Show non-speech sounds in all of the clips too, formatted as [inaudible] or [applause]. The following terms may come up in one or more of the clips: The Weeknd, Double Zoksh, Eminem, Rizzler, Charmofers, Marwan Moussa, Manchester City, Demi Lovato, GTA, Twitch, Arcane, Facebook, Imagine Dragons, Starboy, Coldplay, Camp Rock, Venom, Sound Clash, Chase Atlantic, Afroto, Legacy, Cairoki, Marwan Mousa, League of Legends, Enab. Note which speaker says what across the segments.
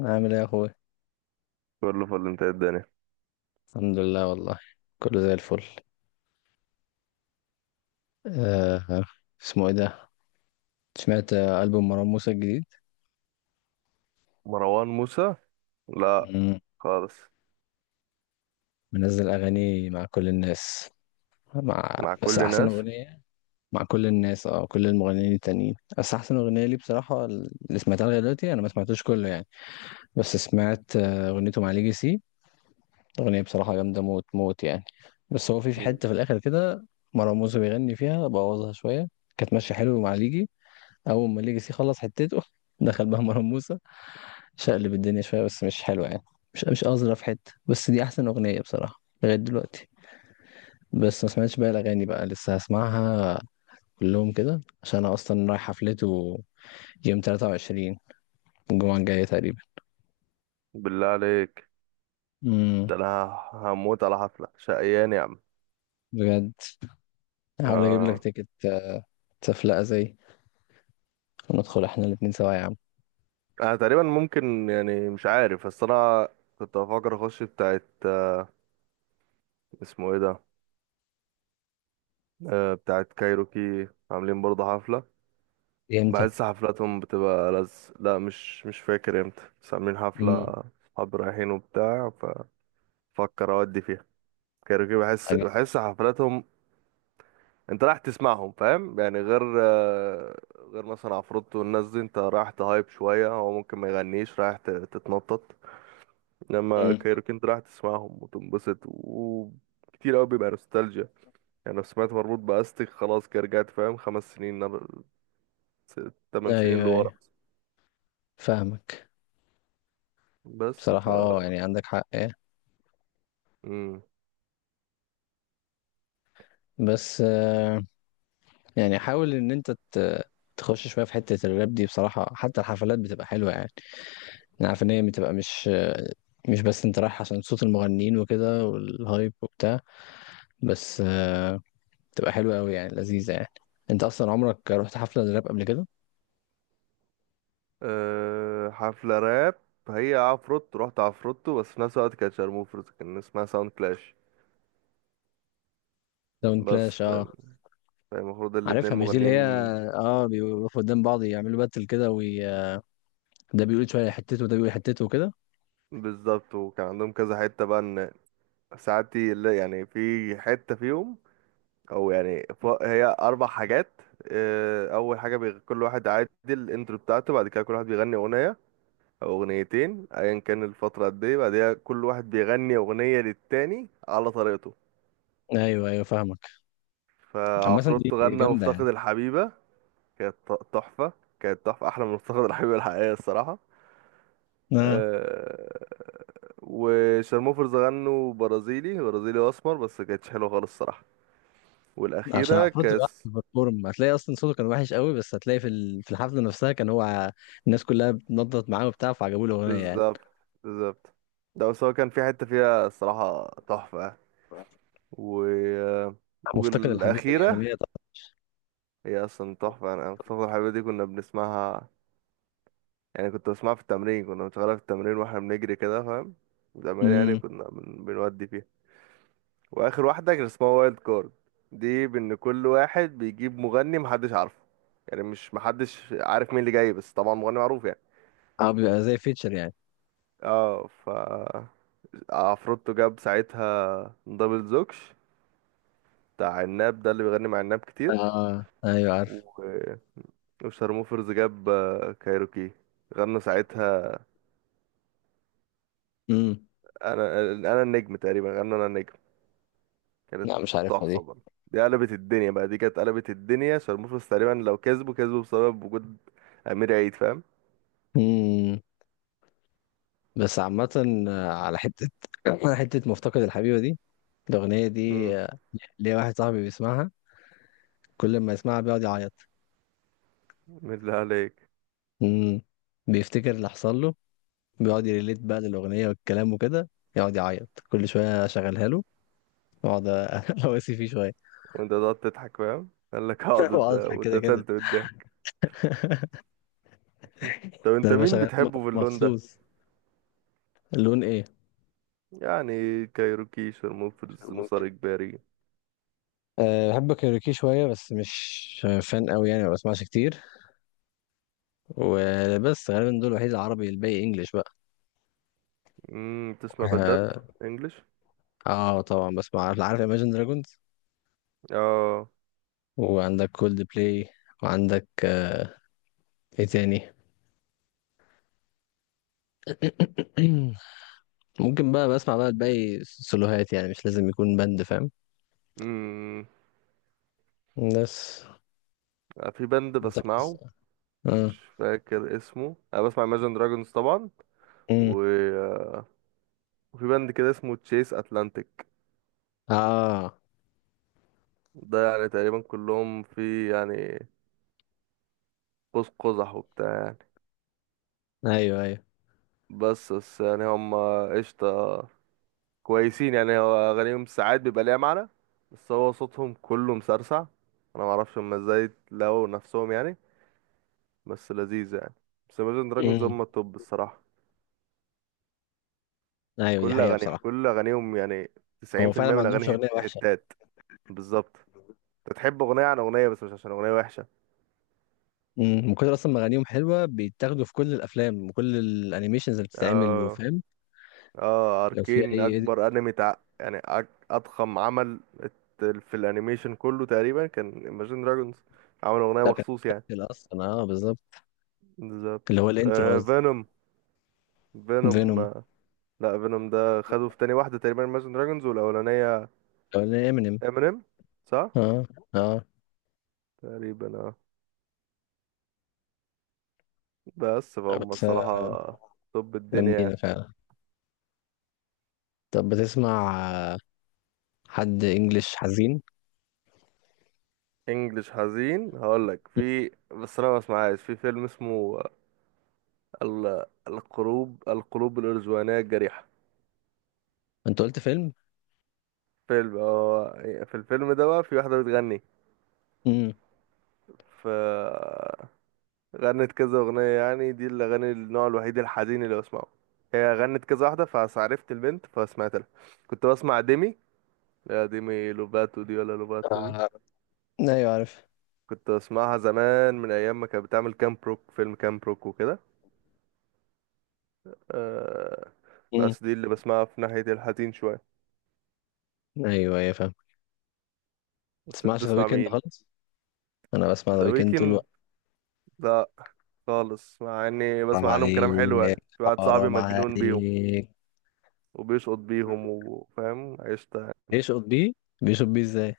Speaker 1: عامل ايه يا اخوي؟
Speaker 2: كله فل. انت ايه الدنيا؟
Speaker 1: الحمد لله والله. كله زي الفل. آه اسمه ايه ده؟ سمعت ألبوم مروان موسى الجديد.
Speaker 2: مروان موسى، لا
Speaker 1: مم.
Speaker 2: خالص.
Speaker 1: منزل اغاني مع كل الناس. مع
Speaker 2: مع
Speaker 1: بس
Speaker 2: كل
Speaker 1: احسن
Speaker 2: الناس.
Speaker 1: اغنيه مع كل الناس، اه كل المغنيين التانيين، بس احسن اغنيه لي بصراحه اللي سمعتها لغايه دلوقتي، انا ما سمعتوش كله يعني. بس سمعت اغنيته مع ليجاسي. اغنيه بصراحه جامده موت موت يعني. بس هو في
Speaker 2: مم.
Speaker 1: حته في الاخر كده. مروان موسى بيغني فيها بوظها شويه. كانت ماشيه حلو مع ليجي. اول ما ليجاسي خلص حتته، دخل بقى مروان موسى شقلب الدنيا شويه بس مش حلوه يعني. مش اظرف حته، بس دي احسن اغنيه بصراحه لغايه دلوقتي. بس ما سمعتش بقى الاغاني بقى، لسه هسمعها كلهم كده عشان انا اصلا رايح حفلته يوم 23، الجمعه الجايه تقريبا.
Speaker 2: بالله عليك،
Speaker 1: امم.
Speaker 2: ده انا هموت على حفلة شقيان يا عم.
Speaker 1: بجد، هحاول اجيب لك
Speaker 2: آه.
Speaker 1: تيكت. تفلقه زي، وندخل احنا الاتنين سوا يا عم.
Speaker 2: انا تقريبا ممكن يعني، مش عارف بس انا كنت بفكر اخش بتاعت اسمه ايه ده، آه بتاعت كايروكي، عاملين برضه حفلة.
Speaker 1: امتى؟
Speaker 2: بحس حفلاتهم بتبقى لا مش فاكر امتى، بس عاملين حفلة.
Speaker 1: امم.
Speaker 2: صحابي رايحين وبتاع، ففكر اودي فيها. كايروكي، بحس
Speaker 1: حاجه.
Speaker 2: بحس حفلاتهم. انت رايح تسمعهم فاهم يعني، غير غير مثلا عفروتو والناس دي، انت رايح تهايب شوية، هو ممكن ما يغنيش، رايح تتنطط. انما
Speaker 1: امم.
Speaker 2: كايروكي انت رايح تسمعهم وتنبسط، وكتير قوي بيبقى نوستالجيا. يعني لو سمعت مربوط بأستك، خلاص كده رجعت فاهم 5 سنين 8 سنين
Speaker 1: ايوه،
Speaker 2: لورا.
Speaker 1: ايوه فاهمك.
Speaker 2: بس
Speaker 1: بصراحه اه يعني عندك حق آه.
Speaker 2: مم.
Speaker 1: بس يعني حاول ان انت تخش شويه في حته الراب دي بصراحه، حتى الحفلات بتبقى حلوه يعني. انا عارف ان هي بتبقى مش بس انت رايح عشان صوت المغنيين وكده والهايب وبتاع. بس بتبقى حلوه قوي يعني، لذيذه يعني. انت اصلا عمرك رحت حفله راب قبل كده؟
Speaker 2: أه حفلة راب، هي عفروتو، رحت عفروتو بس في نفس الوقت كانت شارموفرز، كان اسمها ساوند كلاش.
Speaker 1: داون
Speaker 2: بس
Speaker 1: كلاش، اه
Speaker 2: فالمفروض الاتنين
Speaker 1: عارفها، مش دي اللي هي
Speaker 2: مغنيين.
Speaker 1: اه بيقفوا قدام بعض يعملوا باتل كده، وده بيقول شويه حتته وده بيقول حتته وكده.
Speaker 2: بالظبط، وكان عندهم كذا حتة بقى ان ساعات يعني في حتة فيهم، او يعني هي 4 حاجات. آه، اول حاجة كل واحد عادي الانترو بتاعته. بعد كده كل واحد بيغني اغنية او اغنيتين، ايا كان الفترة قد ايه. بعدها كل واحد بيغني اغنية للتاني على طريقته.
Speaker 1: ايوه، ايوه فاهمك. عامه دي
Speaker 2: فعفروتو غنى
Speaker 1: جامده
Speaker 2: مفتقد
Speaker 1: يعني.
Speaker 2: الحبيبة، كانت تحفة. كانت تحفة احلى من مفتقد الحبيبة الحقيقية الصراحة.
Speaker 1: آه.
Speaker 2: آه، وشارموفرز غنوا برازيلي برازيلي واسمر، بس كانتش حلوة خالص الصراحة.
Speaker 1: عشان
Speaker 2: والأخيرة
Speaker 1: المفروض تبقى
Speaker 2: كاس.
Speaker 1: أحسن بيرفورم، هتلاقي اصلا صوته كان وحش قوي، بس هتلاقي في في الحفله نفسها كان هو. الناس كلها بتنضت معاه وبتاع، فعجبوه الاغنيه يعني.
Speaker 2: بالظبط، بالظبط. ده بس هو كان في حتة فيها الصراحة تحفة. و...
Speaker 1: مفتقد الحبيبه دي
Speaker 2: والأخيرة،
Speaker 1: اغنيه طبعا.
Speaker 2: هي أصلا تحفة. أنا فاكر الحلوة دي كنا بنسمعها، يعني كنت بسمعها في التمرين، كنا بنشغلها في التمرين واحنا بنجري كده فاهم. زمان يعني
Speaker 1: امم.
Speaker 2: كنا بنودي فيها. وآخر واحدة كان اسمها وايلد كارد، دي بإن كل واحد بيجيب مغني محدش عارفه. يعني مش محدش عارف مين اللي جاي، بس طبعا مغني معروف يعني.
Speaker 1: اه بيبقى زي فيتشر يعني.
Speaker 2: اه، عفروتو جاب ساعتها دبل زوكش، بتاع عناب، ده اللي بيغني مع عناب كتير.
Speaker 1: اه ايوه عارف.
Speaker 2: و- وشارموفرز جاب كايروكي، غنوا ساعتها
Speaker 1: امم.
Speaker 2: انا انا النجم تقريبا، غنوا انا النجم. كانت
Speaker 1: لا مش عارفها
Speaker 2: تحفة
Speaker 1: دي.
Speaker 2: برضه. دي قلبت الدنيا بقى، دي كانت قلبت الدنيا. شارموفرز تقريبا لو كسبوا، كسبوا بسبب وجود امير عيد فاهم.
Speaker 1: امم. بس عامه على حته [coughs] [clears throat] على حته مفتقد الحبيبه دي، الاغنيه
Speaker 2: امم.
Speaker 1: دي. ليا واحد صاحبي بيسمعها كل ما يسمعها بيقعد يعيط.
Speaker 2: بالله عليك.
Speaker 1: امم. بيفتكر اللي حصل له، بيقعد يريليت بقى للأغنية والكلام وكده، يقعد يعيط كل شوية، أشغلها له وأقعد [laughs] أواسي فيه شوية.
Speaker 2: وانت تقعد تضحك فاهم، قال لك
Speaker 1: [laughs]
Speaker 2: اقعد
Speaker 1: وأقعد أضحك كده كده.
Speaker 2: واتقتلت قدامك. [laughs] طب
Speaker 1: ده
Speaker 2: انت
Speaker 1: أنا
Speaker 2: مين
Speaker 1: بشغل
Speaker 2: بتحبه في اللون ده؟
Speaker 1: مخصوص. لون إيه؟
Speaker 2: يعني كايروكي، شرموفرز،
Speaker 1: ممكن.
Speaker 2: مسار اجباري.
Speaker 1: أه بحب كايروكي شوية بس مش فان قوي يعني، ما بسمعش كتير. وبس غالبا دول الوحيد العربي، الباقي انجلش بقى.
Speaker 2: امم. تسمع بندات
Speaker 1: اه
Speaker 2: انجلش؟
Speaker 1: طبعا بسمع، عارف عارف Imagine Dragons.
Speaker 2: اه.
Speaker 1: وعندك كولد بلاي، وعندك ايه تاني؟ [clears throat] ممكن بقى بسمع بقى الباقي سولوهات، يعني مش لازم يكون بند فاهم.
Speaker 2: امم.
Speaker 1: بس
Speaker 2: في بند
Speaker 1: انت بس.
Speaker 2: بسمعه
Speaker 1: امم.
Speaker 2: مش فاكر اسمه، انا بسمع Imagine Dragons طبعا،
Speaker 1: امم.
Speaker 2: و... وفي بند كده اسمه تشيس اتلانتيك.
Speaker 1: اه،
Speaker 2: ده يعني تقريبا كلهم في يعني قوس قزح وبتاع يعني.
Speaker 1: ايوه ايوه.
Speaker 2: بس يعني هم قشطة، كويسين يعني. هو أغانيهم ساعات بيبقى ليها معنى، بس هو صوتهم كله مسرسع. أنا معرفش هما ازاي لقوا نفسهم يعني، بس لذيذ يعني. بس Imagine Dragons
Speaker 1: امم.
Speaker 2: هم التوب الصراحة.
Speaker 1: ايوه دي
Speaker 2: كل
Speaker 1: حقيقة
Speaker 2: أغانيهم،
Speaker 1: بصراحة.
Speaker 2: كل أغانيهم يعني، تسعين
Speaker 1: هو
Speaker 2: في
Speaker 1: فعلا
Speaker 2: المية
Speaker 1: ما
Speaker 2: من
Speaker 1: عندهمش
Speaker 2: الأغاني
Speaker 1: أغنية وحشة.
Speaker 2: هتات. بالظبط. أنت تحب أغنية عن أغنية، بس مش عشان أغنية وحشة.
Speaker 1: امم. من كتر اصلا ما اغانيهم حلوة بيتاخدوا في كل الافلام وكل الانيميشنز اللي بتتعمل
Speaker 2: اه
Speaker 1: وفاهم.
Speaker 2: اه،
Speaker 1: لو في
Speaker 2: أركين
Speaker 1: اي
Speaker 2: أكبر
Speaker 1: edit،
Speaker 2: أنمي يعني أضخم عمل في الأنيميشن كله تقريبا، كان Imagine Dragons عمل أغنية
Speaker 1: ده كان
Speaker 2: مخصوص يعني.
Speaker 1: متسجل اصلا، اه بالظبط.
Speaker 2: بالظبط.
Speaker 1: اللي هو الانترو
Speaker 2: آه
Speaker 1: قصدي.
Speaker 2: فينوم، فينوم.
Speaker 1: فينوم.
Speaker 2: آه، لا فينوم ده خده في تاني واحدة تقريبا Imagine Dragons، والأولانية
Speaker 1: او امينيم.
Speaker 2: Eminem صح؟
Speaker 1: اه. اه.
Speaker 2: تقريبا اه، بس فهم
Speaker 1: بس
Speaker 2: الصراحة. طب الدنيا يعني.
Speaker 1: جامدين فعلا. طب بتسمع آه، حد انجلش حزين؟
Speaker 2: انجلش حزين هقولك في. بس انا ما اسمعهاش، في فيلم اسمه القلوب، الارزوانية الجريحة.
Speaker 1: انت قلت فيلم؟
Speaker 2: فيلم هو، في الفيلم ده بقى في واحدة بتغني،
Speaker 1: امم.
Speaker 2: ف غنت كذا اغنية. يعني دي الاغاني، النوع الوحيد الحزين اللي بسمعه. هي غنت كذا واحدة، فعرفت البنت فسمعت لها. كنت بسمع ديمي، لا ديمي لوباتو دي ولا لوباتو دي.
Speaker 1: آه. ايوه عارف.
Speaker 2: كنت بسمعها زمان من ايام ما كانت بتعمل كام بروك، فيلم كام بروك وكده. آه. بس دي اللي بسمعها في ناحية الحزين شوية.
Speaker 1: ايوه ايوه فاهم.
Speaker 2: بس انت
Speaker 1: تسمعش ذا
Speaker 2: بتسمع
Speaker 1: ويكند
Speaker 2: مين؟
Speaker 1: خالص؟ انا بسمع ذا
Speaker 2: ذا
Speaker 1: ويكند طول
Speaker 2: ويكند؟
Speaker 1: الوقت.
Speaker 2: لا، خالص. مع اني
Speaker 1: حرام
Speaker 2: بسمع عنهم كلام حلو،
Speaker 1: عليك،
Speaker 2: يعني في واحد صاحبي
Speaker 1: حرام
Speaker 2: مجنون بيهم
Speaker 1: عليك.
Speaker 2: وبيشقط بيهم وفاهم عشت يعني.
Speaker 1: بيشقط بيه، بيشقط بيه ازاي؟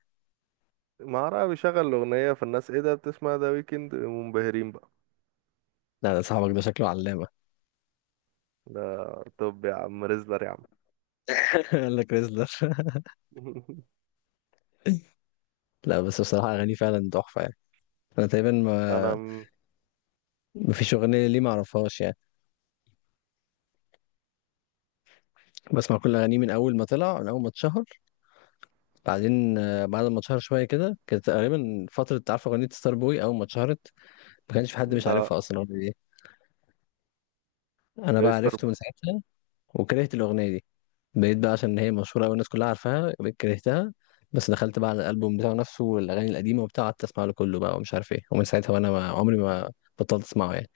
Speaker 2: ما أعرف، بيشغل الأغنية فالناس ايه ده بتسمع ذا ويكند، منبهرين بقى.
Speaker 1: لا ده صاحبك ده شكله علامة.
Speaker 2: ده طب يا عم ريزلر يا عم.
Speaker 1: [laughs] قال لك ريزلر.
Speaker 2: [laughs]
Speaker 1: [laughs] لا بس بصراحة أغانيه فعلا تحفة يعني. أنا تقريبا
Speaker 2: انا
Speaker 1: ما،
Speaker 2: م-
Speaker 1: مفيش أغنية ليه معرفهاش يعني. بسمع كل أغانيه من أول ما طلع، من أول ما اتشهر. بعدين بعد ما اتشهر شوية كده، كانت تقريبا فترة عارفة أغنية ستار بوي أول ما اتشهرت، ما كانش في حد مش
Speaker 2: لا
Speaker 1: عارفها أصلا الأغنية دي. أنا بقى
Speaker 2: ليستر.
Speaker 1: عرفته من ساعتها وكرهت الأغنية دي. بقيت بقى عشان هي مشهورة أوي، الناس كلها عارفاها، بقيت كرهتها. بس دخلت بقى على الألبوم بتاعه نفسه والأغاني القديمة وبتاع، قعدت أسمع له كله بقى، ومش عارف إيه، ومن ساعتها وأنا ما عمري ما بطلت أسمعه يعني.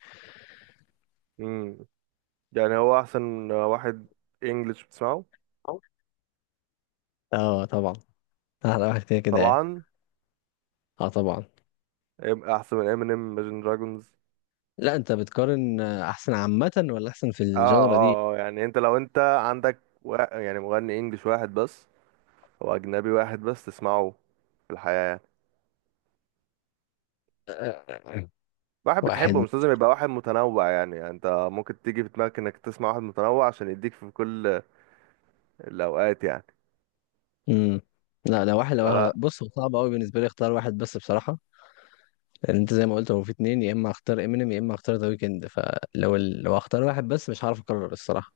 Speaker 2: امم. يعني هو احسن واحد انجلش بتسمعه؟
Speaker 1: أو- أه طبعا. أحلى واحد كده كده يعني.
Speaker 2: طبعا.
Speaker 1: أه طبعا.
Speaker 2: هيبقى احسن من امينيم، Imagine دراجونز؟
Speaker 1: لا أنت بتقارن أحسن عامة ولا أحسن في
Speaker 2: اه
Speaker 1: الجانرا دي؟
Speaker 2: اه، آه، يعني انت لو انت عندك يعني مغني انجليش واحد بس او اجنبي واحد بس تسمعه في الحياة يعني.
Speaker 1: [clears throat] آه،
Speaker 2: واحد بتحبه
Speaker 1: واحد.
Speaker 2: مش لازم يبقى واحد متنوع يعني، يعني انت ممكن تيجي في دماغك انك تسمع واحد متنوع عشان يديك في كل الاوقات يعني.
Speaker 1: امم. لا لا، واحد لو
Speaker 2: فلا.
Speaker 1: بص، هو صعب قوي بالنسبه لي اختار واحد بس بصراحه. لان انت زي ما قلت هو في اتنين، يا اما اختار امينيم يا اما اختار ذا ويكند، لو اختار واحد بس مش هعرف اقرر الصراحه.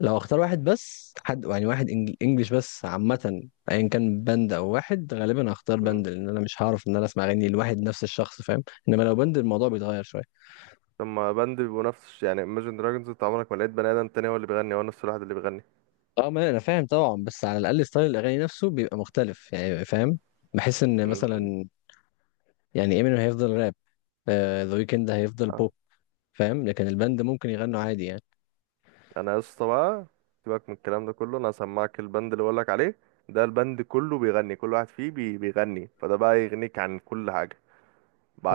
Speaker 1: لو اختار واحد بس، حد يعني واحد انجليش بس عامة، ايا كان باند او واحد، غالبا هختار
Speaker 2: مم.
Speaker 1: باند لان انا مش هعرف ان انا اسمع اغاني لواحد نفس الشخص فاهم. انما لو باند الموضوع بيتغير شوية.
Speaker 2: لما باند بيبقوا نفس، يعني Imagine Dragons انت عمرك ما لقيت بني ادم تاني هو اللي بيغني، هو نفس الواحد اللي بيغني.
Speaker 1: اه ما انا فاهم طبعا، بس على الاقل ستايل الاغاني نفسه بيبقى مختلف يعني فاهم. بحس ان مثلا، يعني امينيم هيفضل راب، ذا ويكند هيفضل
Speaker 2: مم.
Speaker 1: بوب، فاهم. لكن الباند ممكن يغنوا عادي يعني.
Speaker 2: انا يا اسطى بقى، سيبك من الكلام ده كله، انا هسمعك البند اللي بقولك عليه. ده البند كله بيغني، كل واحد فيه بيغني، فده بقى يغنيك عن كل حاجه.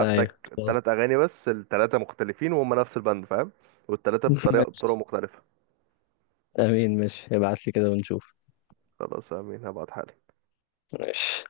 Speaker 1: ايوه.
Speaker 2: تلات
Speaker 1: خلاص.
Speaker 2: اغاني بس التلاتة مختلفين وهم نفس البند فاهم. والتلاتة
Speaker 1: [laughs]
Speaker 2: بطريقه، بطرق
Speaker 1: ماشي.
Speaker 2: مختلفه.
Speaker 1: امين، ماشي، ابعت لي كده ونشوف.
Speaker 2: خلاص امين هبعت حاجة.
Speaker 1: ماشي.